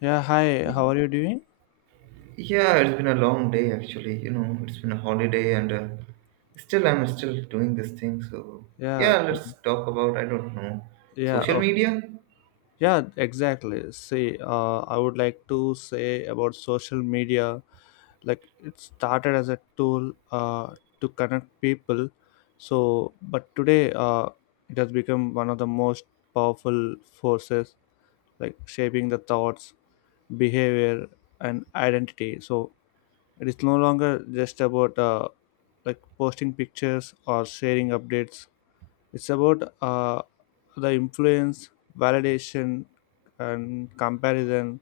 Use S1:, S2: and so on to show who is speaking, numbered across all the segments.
S1: Yeah, hi. How are you doing?
S2: Yeah, it's been a long day actually. You know, it's been a holiday and still I'm still doing this thing. So
S1: Yeah,
S2: yeah, let's talk about, I don't know,
S1: yeah,
S2: social
S1: okay.
S2: media.
S1: Yeah, exactly. See, I would like to say about social media. Like, it started as a tool to connect people. So, but today, it has become one of the most powerful forces, like shaping the thoughts, behavior, and identity. So, it is no longer just about like posting pictures or sharing updates. It's about the influence, validation, and comparison.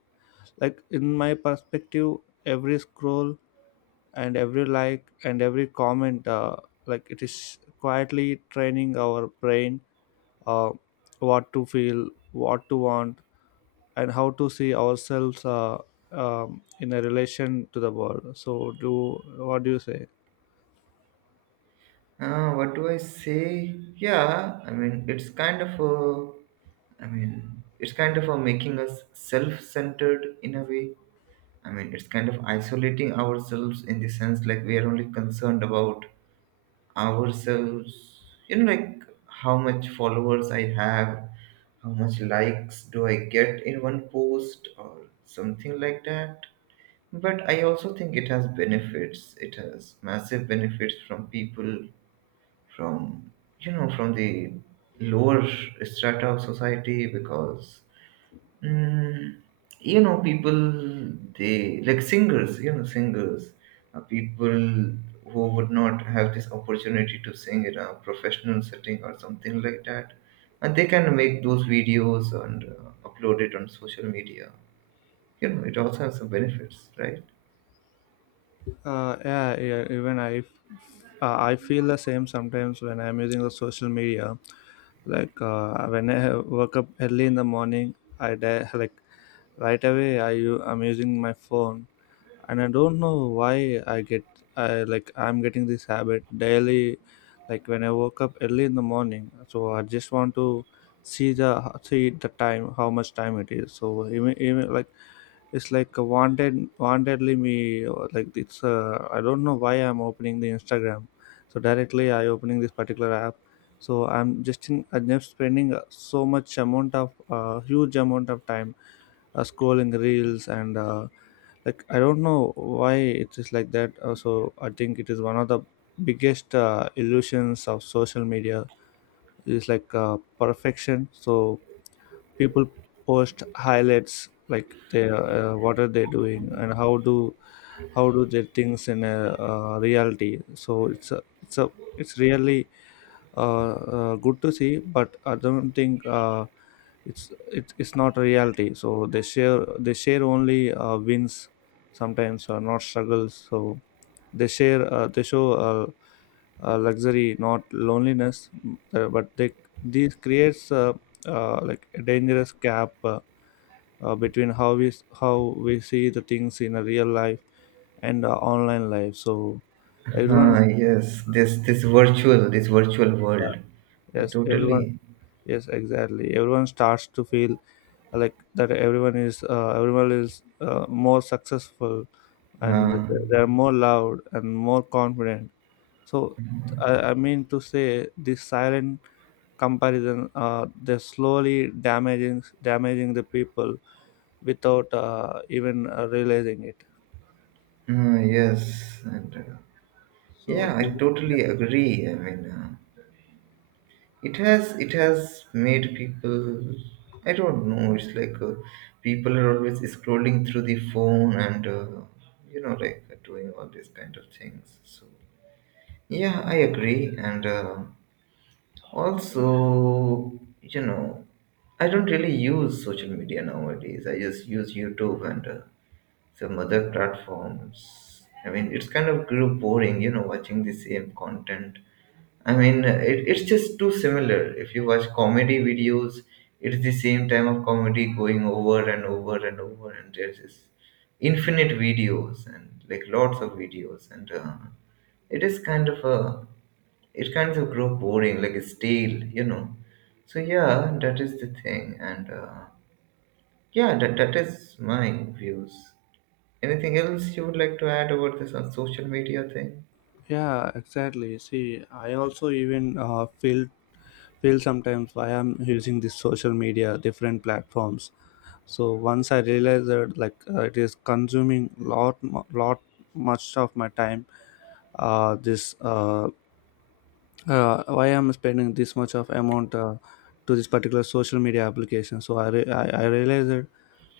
S1: Like, in my perspective, every scroll and every like and every comment, like it is quietly training our brain, uh, what to feel, what to want, and how to see ourselves, in a relation to the world. So, do what do you say?
S2: What do I say? Yeah, I mean it's kind of a making us self-centered in a way. I mean it's kind of isolating ourselves in the sense, like we are only concerned about ourselves. You know, like how much followers I have, how much likes do I get in one post or something like that. But I also think it has benefits. It has massive benefits from people, from, you know, from the lower strata of society. Because Mm, you know, people, they like singers, you know, singers, people who would not have this opportunity to sing in a professional setting or something like that, and they can make those videos and upload it on social media. You know, it also has some benefits, right?
S1: Yeah, yeah, even I feel the same sometimes when I'm using the social media. Like, when woke up early in the morning, like right away I'm using my phone, and I don't know why I'm getting this habit daily. Like, when I woke up early in the morning, so I just want to see the see the time, how much time it is. So even like it's like a wantedly me, like it's, I don't know why I'm opening the Instagram. So directly I opening this particular app. So I'm just spending, so much amount of huge amount of time, scrolling reels and, like I don't know why it is like that. So I think it is one of the biggest, illusions of social media is, like, perfection. So people post highlights, like they, what are they doing and how do they things in a reality. So it's really, good to see, but I don't think, it's, it's not a reality. So they share only, wins sometimes, not struggles. So they show, luxury, not loneliness. But they this creates, like, a dangerous gap, between how we see the things in a real life and, online life. So everyone's
S2: Ah, yes, this virtual, this virtual world, I
S1: yes, everyone
S2: totally.
S1: yes, exactly, everyone starts to feel like that everyone is, more successful, and
S2: Uh,
S1: they're more loud and more confident. So I mean to say, this silent comparison, they're slowly damaging the people without, even, realizing it.
S2: yes, and
S1: So
S2: yeah, I
S1: yeah.
S2: totally agree. I mean. It has made people, I don't know, it's like, people are always scrolling through the phone and you know, like, doing all these kind of things. So yeah, I agree, and also, you know, I don't really use social media nowadays. I just use YouTube and some other platforms. I mean, it's kind of grew boring, you know, watching the same content. I mean, it's just too similar. If you watch comedy videos, it's the same type of comedy going over and over and over, and there's just infinite videos, and like lots of videos, and it is kind of a, it kind of grow boring, like stale, you know. So yeah, that is the thing, and yeah, that is my views. Anything else you would like to add about this on social media thing?
S1: Yeah, exactly, see, I also even, feel sometimes why I'm using this social media, different platforms. So once I realized that, like, it is consuming lot much of my time, this why I'm spending this much of amount, to this particular social media application. So I realized it.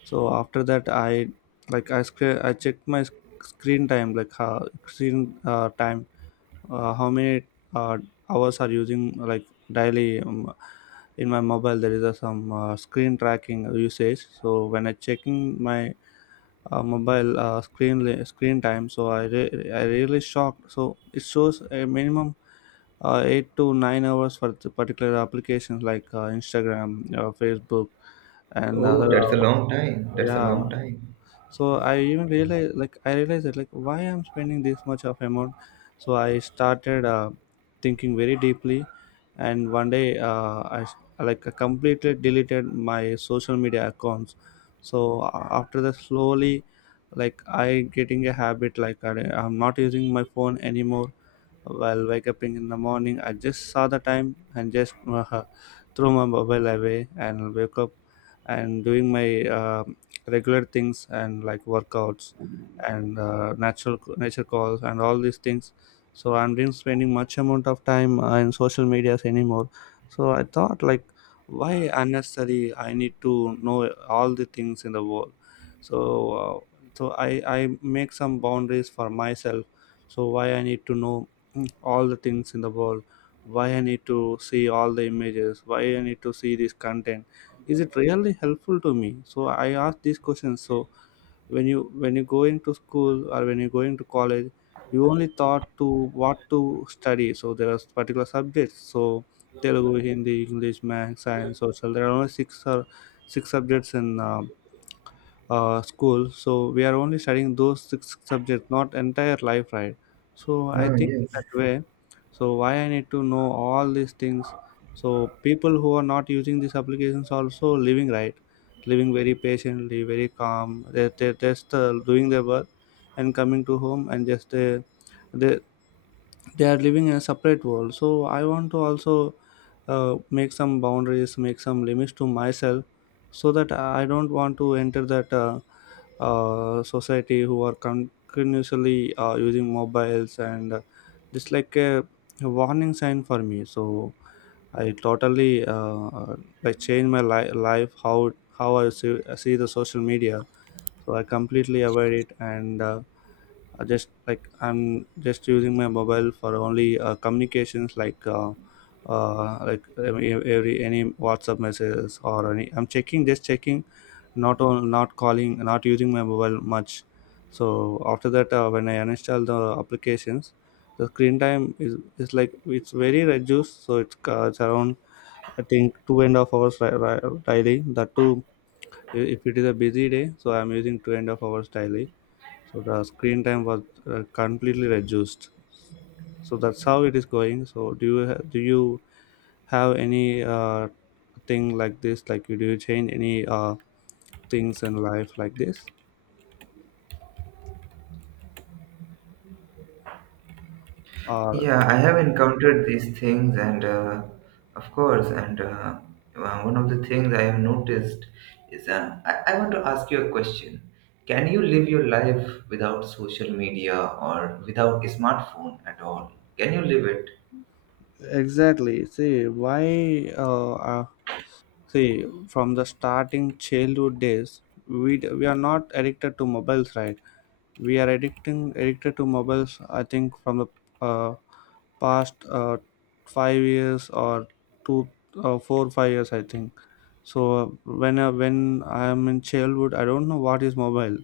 S1: So after that, I checked my screen time, like how screen, time, how many, uh, hours are using, like, daily. In my mobile there is some, screen tracking usage. So when I checking my, mobile, screen time, so I really shocked. So it shows a minimum, 8 to 9 hours, for the particular applications, like, Instagram, Facebook, and
S2: Oh,
S1: other,
S2: that's a long time. That's a
S1: yeah.
S2: long time.
S1: So
S2: Yes.
S1: I even realized, like I realized that like, why I'm spending this much of amount. So I started, thinking very deeply. And one day, I s- like I completely deleted my social media accounts. So after that, slowly, like, I getting a habit, like, I'm not using my phone anymore. While wake up in the morning, I just saw the time and just, threw my mobile away and wake up and doing my, regular things, and like workouts, and, natural nature calls and all these things. So I'm not spending much amount of time, in social medias anymore. So I thought, like, why unnecessary I need to know all the things in the world. So, uh, so I make some boundaries for myself. So why I need to know all the things in the world? Why I need to see all the images? Why I need to see this content? Is it really helpful to me? So I ask these questions. So when you, going to school, or when you're going to college, you only thought to what to study. So there are particular subjects. So Telugu, Hindi, English, math, science, social, there are only six subjects in, school. So we are only studying those six subjects, not entire life, right? So I
S2: Oh,
S1: think
S2: yes.
S1: that way. So why I need to know all these things? So people who are not using these applications also living, right? Living very patiently, very calm. They just, doing their work and coming to home, and just, they they are living in a separate world. So I want to also, make some boundaries, make some limits to myself, so that I don't want to enter that, society who are continuously, using mobiles, and, just like a warning sign for me. So I totally, like, change my life, how I see the social media. So I completely avoid it, and, I'm just using my mobile for only, communications, like, like every any WhatsApp messages, or any, I'm checking just checking, not calling, not using my mobile much. So after that, when I uninstall the applications, the screen time is like, it's very reduced. So it's, around, I think, 2.5 hours, daily, that too, if it is a busy day. So I'm using 2.5 hours daily. So the screen time was, completely reduced. So that's how it is going. So do you have any, thing like this, like, do you change any, things in life like this, or
S2: Yeah, I have encountered these things, and of course, and one of the things I have noticed is, uh, I want to ask you a question. Can you live your life without social media or without a smartphone at all? Can you live it?
S1: exactly, see, why uh, uh, see, from the starting childhood days, we are not addicted to mobiles, right? We are addicting addicted to mobiles. I think from the, uh, past, 5 years, or two, four, 5 years. I think so. When when I am in childhood, I don't know what is mobile.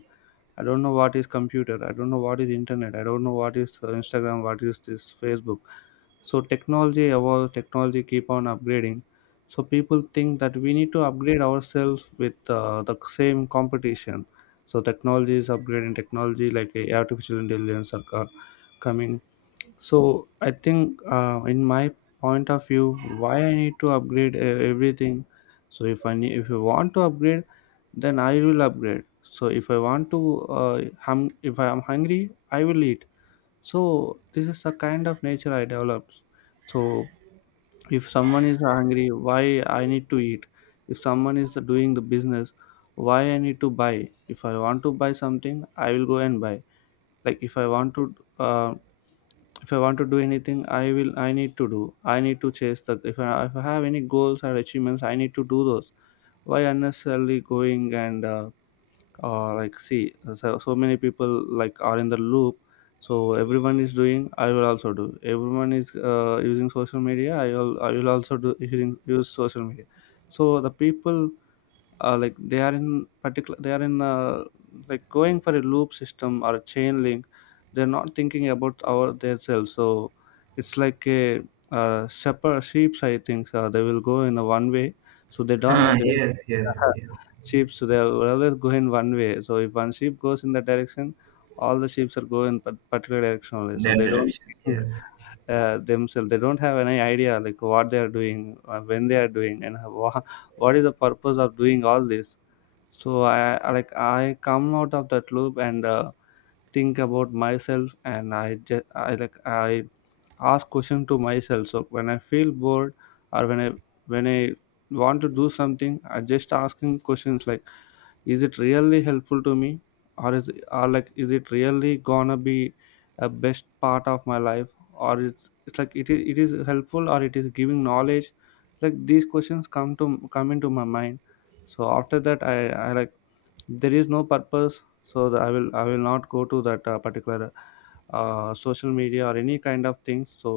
S1: I don't know what is computer. I don't know what is internet. I don't know what is, Instagram. What is this Facebook? So technology evolve. Technology keep on upgrading. So people think that we need to upgrade ourselves with, the same competition. So technology is upgrading. Technology, like, artificial intelligence are coming. So I think, in my point of view, why I need to upgrade, everything. So if if you want to upgrade, then I will upgrade. So if I want to, hum, if I am hungry, I will eat. So this is the kind of nature I developed. So if someone is hungry, why I need to eat? If someone is doing the business, why I need to buy? If I want to buy something, I will go and buy. Like, uh, if I want to do anything, I need to do. I need to chase the if I have any goals or achievements, I need to do those. Why unnecessarily going and, like, see, so many people, like, are in the loop. So everyone is doing, I will also do. Everyone is, using social media, I will also do, using use social media. So the people, like, they are in, like, going for a loop system or a chain link. They're not thinking about our their selves. So it's like a, shepherd sheeps, I think, they will go in a one way. So they
S2: Huh,
S1: don't they
S2: yes, yes, yes.
S1: sheep, so they will always go in one way. So if one sheep goes in that direction, all the sheep are going in particular direction only,
S2: In
S1: so
S2: that
S1: they don't
S2: direction, yes.
S1: themselves, they don't have any idea, like, what they are doing, when they are doing, and how, what is the purpose of doing all this. So I come out of that loop and, think about myself. And I just I like I ask question to myself. So when I feel bored, or when I, when i want to do something, I just asking questions, like, is it really helpful to me, or is or like is it really gonna be a best part of my life, or it's like, it is helpful, or It is giving knowledge. Like, these questions come to come into my mind. So after that, I like there is no purpose, so I will I will not go to that particular social media or any kind of things. So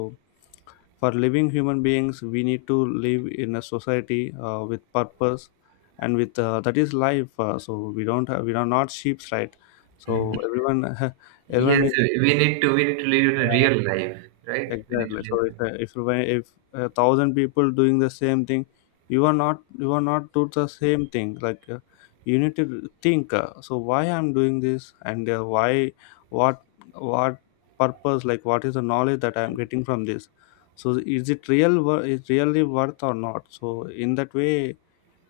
S1: for living human beings, we need to live in a society, with purpose, and with that is life, so we don't have we are not sheep, right? So everyone everyone
S2: Yes,
S1: is
S2: we need to, we need to live in a
S1: uh,
S2: real life, right? We need to
S1: exactly.
S2: live
S1: So
S2: in a—
S1: if if a thousand people doing the same thing, you are not, you are not do the same thing, like you need to think, so why I'm doing this, and why, what what purpose, like what is the knowledge that I'm getting from this. So is it is really worth or not. So in that way,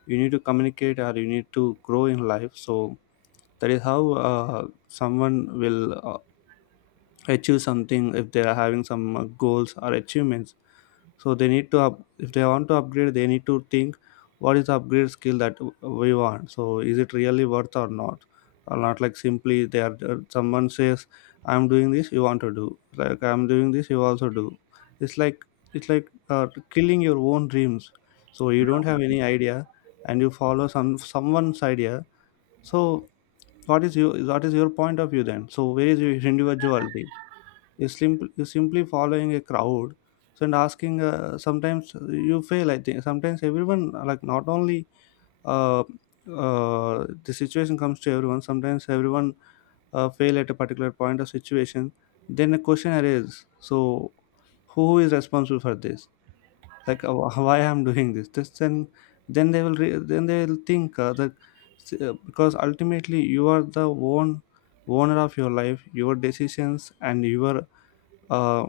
S1: you need to communicate or you need to grow in life. So that is how someone will uh, achieve something, if they are having some goals or achievements. So they need to up if they want to upgrade, they need to think what is the upgrade skill that we want. So is it really worth or not, or not. Like, simply they are, someone says I'm doing this, you want to do, like I'm doing this, you also do. It's like it's like uh, killing your own dreams. So you don't have any idea, and you follow someone's idea. So what is you, what is your point of view then? So where is your individuality? You simply You simply following a crowd. So, and asking, sometimes you fail. I think sometimes everyone, like, not only uh, the situation comes to everyone. Sometimes everyone fail at a particular point of situation. Then a question arises, so who is responsible for this? Like, why I'm doing this then. Then they will then they will think that because ultimately you are the one owner of your life, your decisions, and your uh,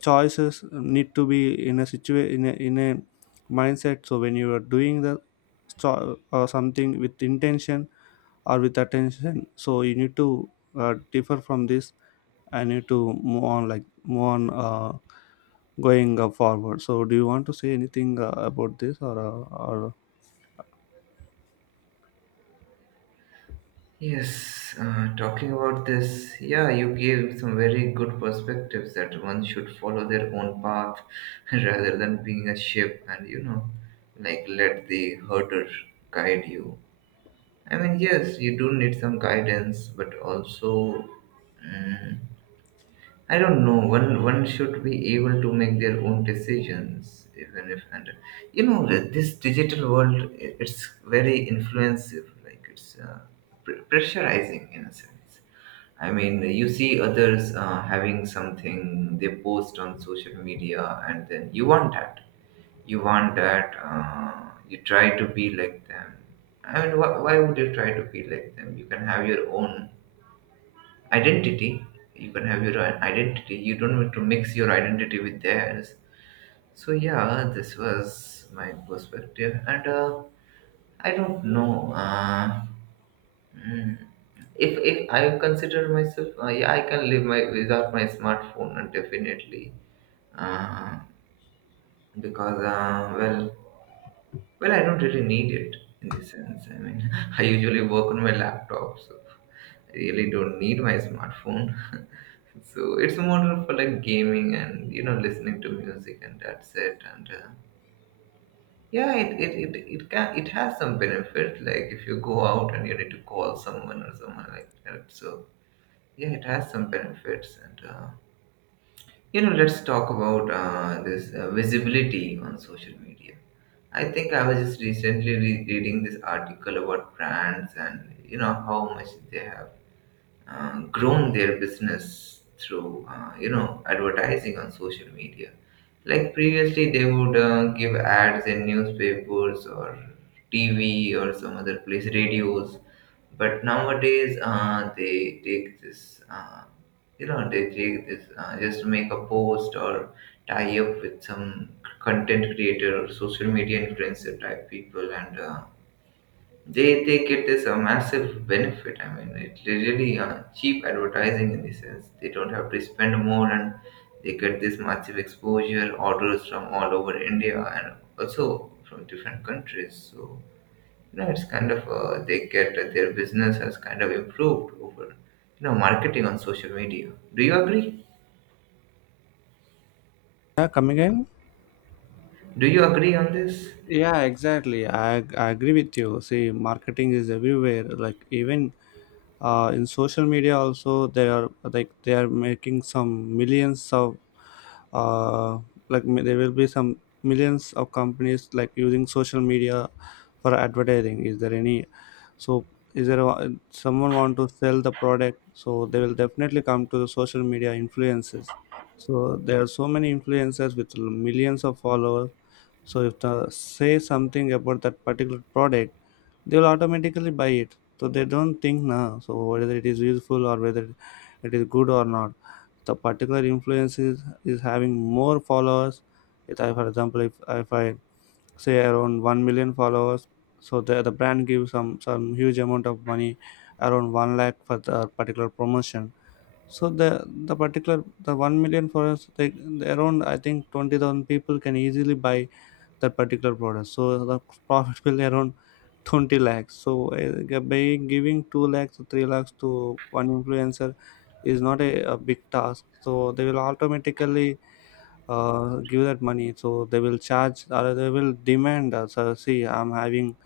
S1: choices need to be in a situation, in a mindset. So when you are doing the something with intention or with attention, so you need to differ from this. I need to move on, like move on, going forward. So do you want to say anything about this, or?
S2: Yes, talking about this, yeah, you gave some very good perspectives that one should follow their own path, rather than being a ship and, you know, like let the herder guide you. I mean, yes, you do need some guidance, but also. Mm. I don't know. One should be able to make their own decisions, even if, and you know, this digital world. It's very influencing. Like it's pressurizing in a sense. I mean, you see others having something they post on social media, and then you want that. You want that. You try to be like them. I mean, why would you try to be like them? You can have your own identity, you can have your own identity. You don't want to mix your identity with theirs. So yeah, this was my perspective, and I don't know, mm, if I consider myself, yeah, I can live my without my smartphone, and definitely, uh, because, well, well, I don't really need it in this sense, I mean, I usually work on my laptop, so I really don't need my smartphone. So it's more for like gaming and, you know, listening to music, and that's it. And yeah, it, it can, it has some benefit. Like if you go out and you need to call someone or someone like that. So yeah, it has some benefits. And you know, let's talk about this visibility on social media. I think I was just recently reading this article about brands and, you know, how much they have grown their business through, you know, advertising on social media. Like previously, they would give ads in newspapers or TV or some other place, radios. But nowadays, they take this, you know, they take this, just make a post or tie up with some content creator or social media influencer type people, and uh, they get this a massive benefit. I mean, it's really cheap advertising in the sense they don't have to spend more, and they get this massive exposure, orders from all over India and also from different countries. So you know, it's kind of they get, their business has kind of improved over, you know, marketing on social media. Do you agree?
S1: Yeah, come again.
S2: Do you agree on this?
S1: Yeah, exactly. I agree with you. See, marketing is everywhere. Like, even in social media also, they are like, they are making some millions of uh, like, there will be some millions of companies, like, using social media for advertising. Is there any? So is there someone want to sell the product, so they will definitely come to the social media influences. So there are so many influencers with millions of followers. So if they say something about that particular product, they'll automatically buy it. So they don't think now, so whether it is useful or whether it is good or not. The particular is having more followers. If I, For example, if I say around 1 million followers, so the brand gives some huge amount of money, around 1 lakh for the particular promotion. So the particular, the 1 million followers, they around, I think, 20,000 people can easily buy that particular product. So the profit will be around 20 lakhs. So by giving 2 lakhs or 3 lakhs to one influencer is not a big task. So they will automatically give that money. So they will charge, or they will demand us. So, see, I'm having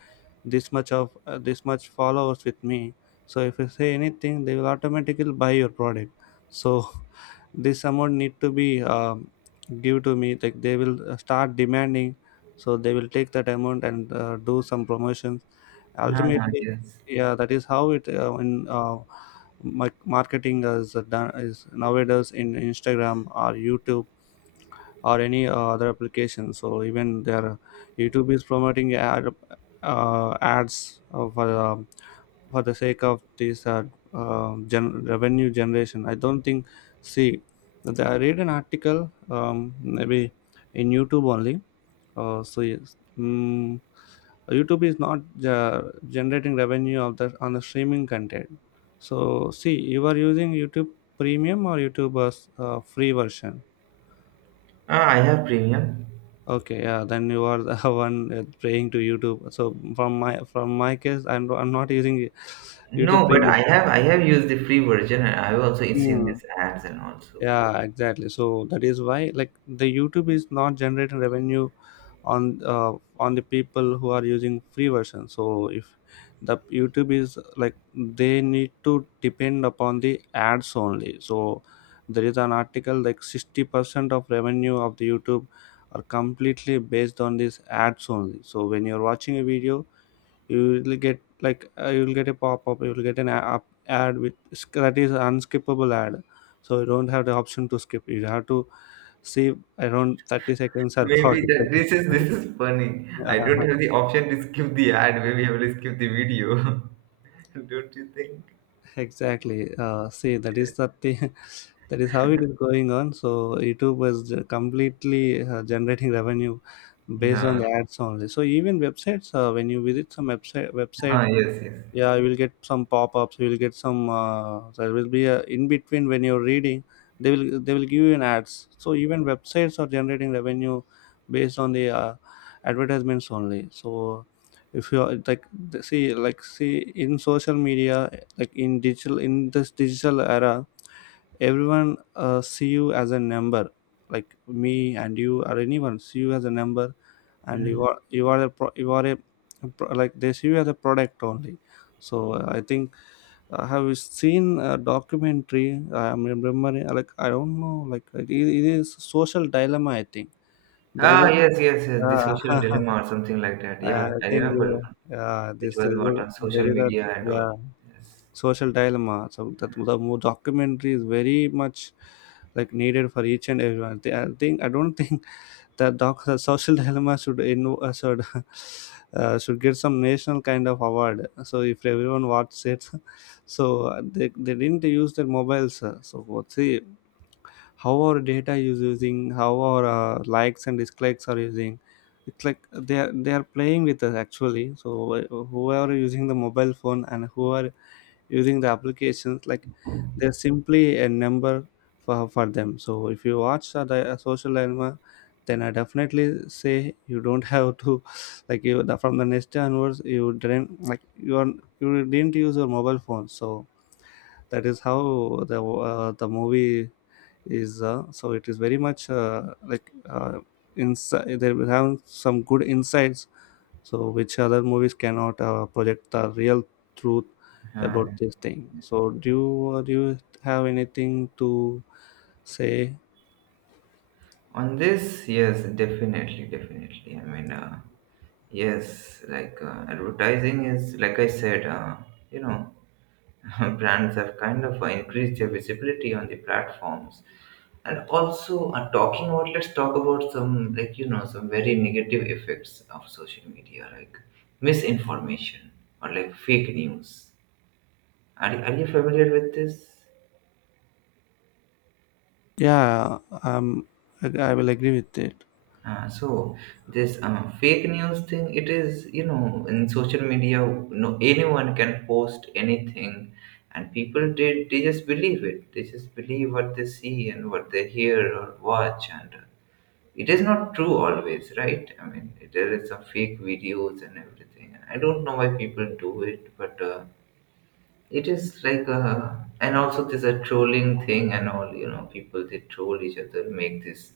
S1: this much of this much followers with me. So if you say anything, they will automatically buy your product. So this amount need to be give to me. Like, they will start demanding. So they will take that amount and do some promotions
S2: Ah,
S1: ultimately.
S2: yes.
S1: Yeah, that is how it, marketing is done is nowadays in Instagram or YouTube or any other application. So even their YouTube is promoting ads for the sake of this revenue generation. I don't think, see, I read an article, maybe in YouTube only, so yes, mm, YouTube is not uh, generating revenue of the on the streaming content. So see, you are using YouTube Premium or YouTube free version.
S2: Ah, I have premium.
S1: Okay, yeah, then you are the one praying to YouTube. So from my case, I'm not using YouTube
S2: No, but I have, I have used the free version, and I've also seen
S1: Premium.
S2: these ads and also.
S1: Yeah, exactly. So that is why, like, the YouTube is not generating revenue on uh, on the people who are using free version. So if the YouTube is like, they need to depend upon the ads only. So there is an article, like 60% of revenue of the YouTube are completely based on these ads only. So when you're watching a video, you will get, like, you will get a pop-up, you will get an a- up ad with, that is unskippable ad. So you don't have the option to skip, you have to save around 30 seconds or
S2: Maybe
S1: 40
S2: that
S1: seconds.
S2: this is, this is funny. I don't
S1: uh,
S2: have the option to skip the ad. Maybe I will skip the video. Don't you think?
S1: exactly. See, that is the thing. That is how it is going on. So YouTube was completely generating revenue based on
S2: No.
S1: the ads only. So even websites, when you visit some websites,
S2: Ah, yes, yes.
S1: yeah, you will get some pop-ups, you will get some there will be a in between, when you're reading, they will give you an ads. So even websites are generating revenue based on the advertisements only. So if you are like see, like, see in social media, like in digital, in this digital era, everyone see you as a number. Like, me and you or anyone see you as a number. And you
S2: Mm.
S1: are, you are a like, they see you as a product only. So I think I have seen a documentary, I'm remembering, like I don't know, like it is Social Dilemma, I think. There is
S2: Ah,
S1: a
S2: yes, yes, yes. The social
S1: uh,
S2: dilemma or something like that. Yeah,
S1: I
S2: I
S1: think
S2: remember one, which
S1: this
S2: was what on
S1: there
S2: social
S1: is a,
S2: media and all.
S1: yeah,
S2: Yes.
S1: Social Dilemma. So that the more documentary is very much like needed for each and everyone. I think, I don't think that doc the Social Dilemma should in should should get some national kind of award. So if everyone watches it, so they didn't use their mobiles. So what, see how our data is using, how our likes and dislikes are using. It's like they are playing with us, actually. So whoever using the mobile phone and who are using the applications, like, they're simply a number for them. So if you watch a Social Dilemma, then I definitely say you don't have to, like you from the next day onwards you didn't, like, you are, you didn't use your mobile phone. So that is how the movie is, so it is very much like uh, inside they will have some good insights. So which other movies cannot project the real truth about
S2: Huh.
S1: this thing. So do you have anything to say?
S2: On this, yes, definitely, definitely. I mean, yes, like advertising is, like I said, you know. Brands have kind of increased their visibility on the platforms, and also talking about, let's talk about some, like, you know, some very negative effects of social media, like misinformation or like fake news. Are you familiar with this?
S1: Yeah, I will agree with it.
S2: So this fake news thing, it is, you know, in social media, no anyone can post anything, and people did they just believe it. They just believe what they see and what they hear or watch, and it is not true always, right? I mean, there is some fake videos and everything. I don't know why people do it, but. It is like a, and also there's a trolling thing and all, you know, people they troll each other, make these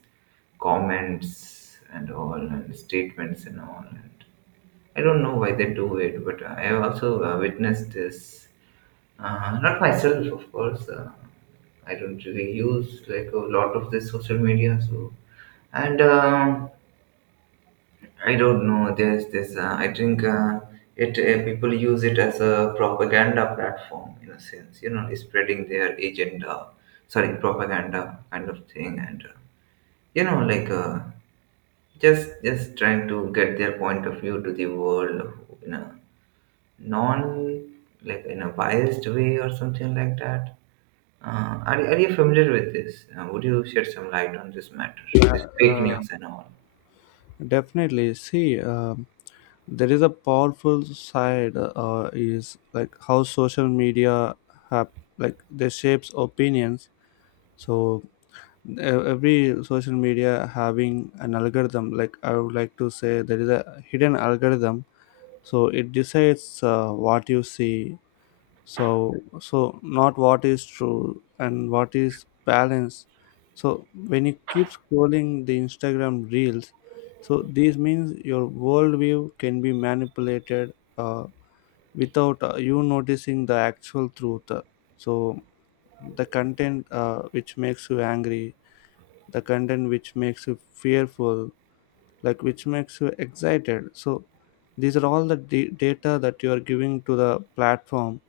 S2: comments and all, and statements and all. And I don't know why they do it, but I have also witnessed this. Not myself, of course. I don't really use like a lot of this social media, so, and. I don't know. There's this. I think it people use it as a propaganda platform in a sense. You know, spreading their agenda, sorry, propaganda kind of thing, and you know, like, just trying to get their point of view to the world in a non, like in a biased way or something like that. Are you familiar with this? Would you shed some light on this matter, this
S1: Yeah,
S2: fake news and all?
S1: definitely. See, there is a powerful side, is like how social media have, like, they shapes opinions. So every social media having an algorithm, like I would like to say there is a hidden algorithm. So it decides what you see. So, so not what is true and what is balance. So when you keep scrolling the Instagram reels, so this means your worldview can be manipulated, without you noticing the actual truth. So the content which makes you angry, the content which makes you fearful, like which makes you excited. So these are all the data that you are giving to the platform.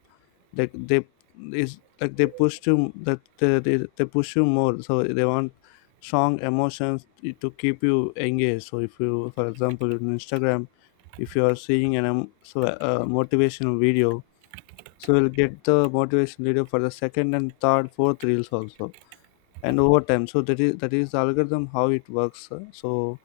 S1: Like, they is like they push you, that they push you more. So they want strong emotions to keep you engaged. So if you, for example, in Instagram, if you are seeing an so a motivational video, so you'll get the motivational video for the second and third, fourth reels also, and over time. So that is the algorithm how it works. So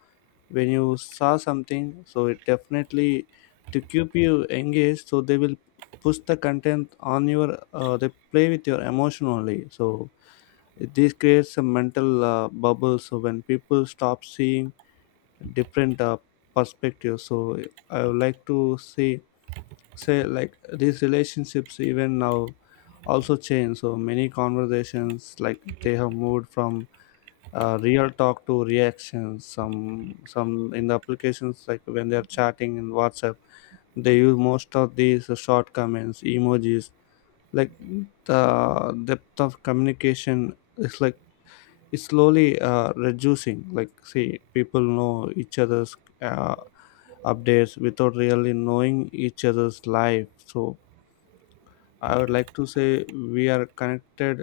S1: when you saw something, so it definitely, to keep you engaged, so they will push the content on your they play with your emotion only. So this creates a mental bubble. So when people stop seeing different perspectives, so I would like to see say like these relationships even now also change. So many conversations, like, they have moved from real talk to reactions. Some in the applications, like when they are chatting in WhatsApp, they use most of these short comments, emojis, like the depth of communication is like it's slowly reducing. Like, see, people know each other's uh, updates without really knowing each other's life. So I would like to say we are connected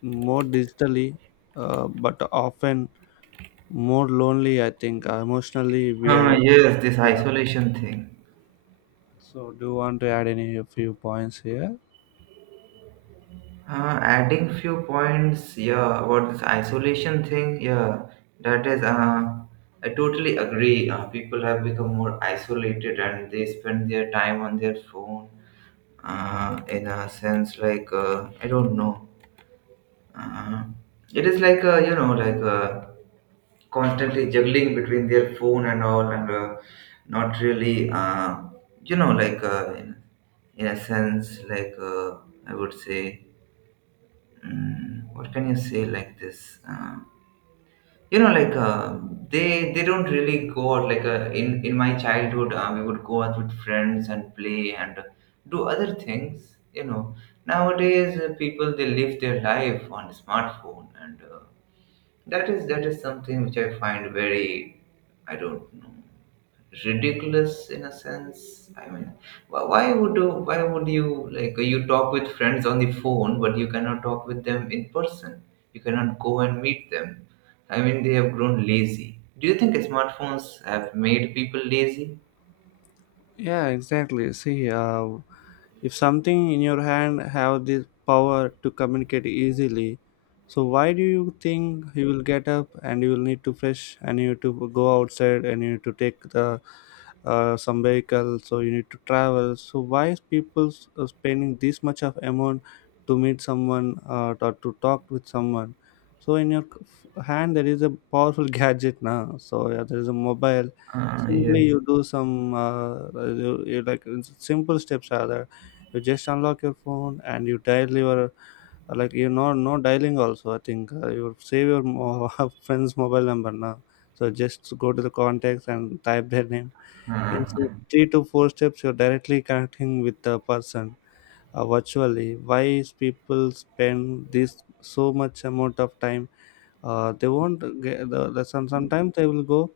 S1: more digitally, but often more lonely, I think. Emotionally, we are.
S2: Ah, yes, this isolation thing.
S1: So, do you want to add any few points here?
S2: Adding few points, yeah, about this isolation thing, yeah, that is, I totally agree. People have become more isolated and they spend their time on their phone. In a sense, like I don't know, uh, it is like you know, like constantly juggling between their phone and all, and not really, you know, like in a sense, like I would say. Mm, what can you say, like this you know, like they don't really go out, like in my childhood we would go out with friends and play and do other things, you know. Nowadays people they live their life on smartphone, and uh, that is something which I find very, I don't know, ridiculous in a sense. I mean, why would you, why would you, like, you talk with friends on the phone, but you cannot talk with them in person. You cannot go and meet them. I mean, they have grown lazy. Do you think smartphones have made people lazy?
S1: Yeah, exactly, see, if something in your hand have this power to communicate easily, so why do you think you will get up and you will need to fresh and you need to go outside and you need to take the some vehicle, so you need to travel. So why is people spending this much of amount to meet someone or to talk with someone? So in your hand there is a powerful gadget now. So yeah, there is a mobile.
S2: Ah,
S1: Simply
S2: yes.
S1: you do some you like simple steps are there. You just unlock your phone and you dial your like, you know, no dialing also, I think, you save your friend's mobile number now. So just go to the contacts and type their name in three to four steps. You're directly connecting with the person virtually. Why is people spend this so much amount of time? They won't get sometimes they will go,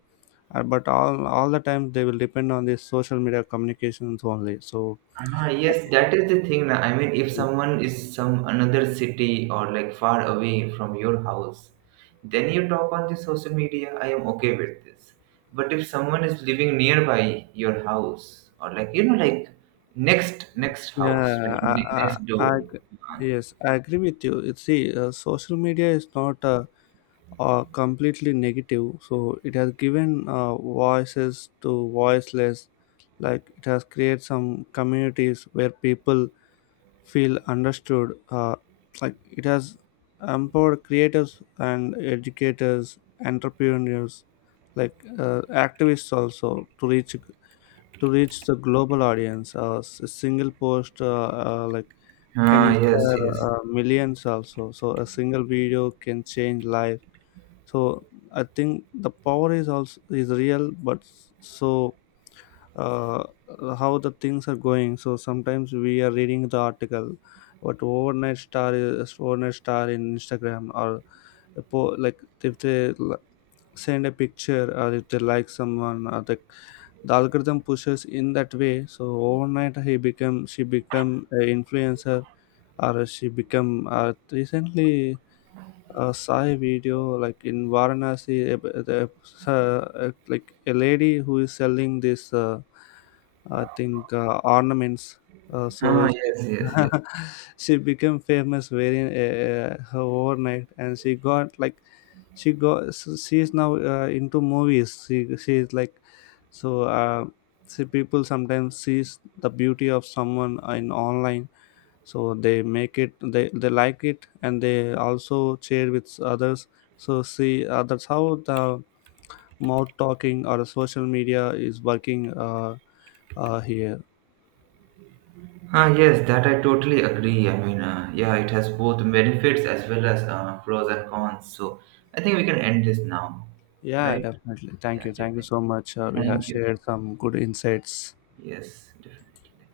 S1: but all the time they will depend on this social media communications only. So
S2: Ah,
S1: I
S2: yes,
S1: think—
S2: that is the thing. Na. I mean, if someone is some another city or like far away from your house, then you talk on the social media. I am okay with this. But if someone is living nearby your house or like you know like next next house,
S1: yeah,
S2: like next
S1: I,
S2: door.
S1: I ag- yes, I agree with you. See, social media is not completely negative. So it has given voices to voiceless. Like it has created some communities where people feel understood. Like it has empowered creators and educators, entrepreneurs, like activists also to reach the global audience. A single post like can
S2: Ah, yes,
S1: inspire
S2: yes.
S1: millions also. So a single video can change life. So I think the power is also is real, but so uh, how the things are going. So sometimes we are reading the article, what overnight star is overnight star in Instagram or like if they send a picture, or if they like someone, or the algorithm pushes in that way. So overnight he become she become a influencer, or she become, recently saw a video like in Varanasi, like a lady who is selling this, I think, ornaments. So
S2: Ah,
S1: she,
S2: yes, yes, yes.
S1: she became famous very her overnight, and she got like she got, so she is now into movies. She is like so. See, people sometimes sees the beauty of someone in online, so they make it, they like it and they also share with others. So, see, that's how the mouth talking or social media is working, here.
S2: Ah, yes, that I totally agree. I mean, yeah, it has both benefits as well as pros and cons. So I think we can end this now,
S1: Yeah,
S2: right?
S1: definitely, thank
S2: Yeah,
S1: you, thank you
S2: definitely.
S1: so much, we have
S2: Thank you.
S1: shared some good insights.
S2: Yes, definitely.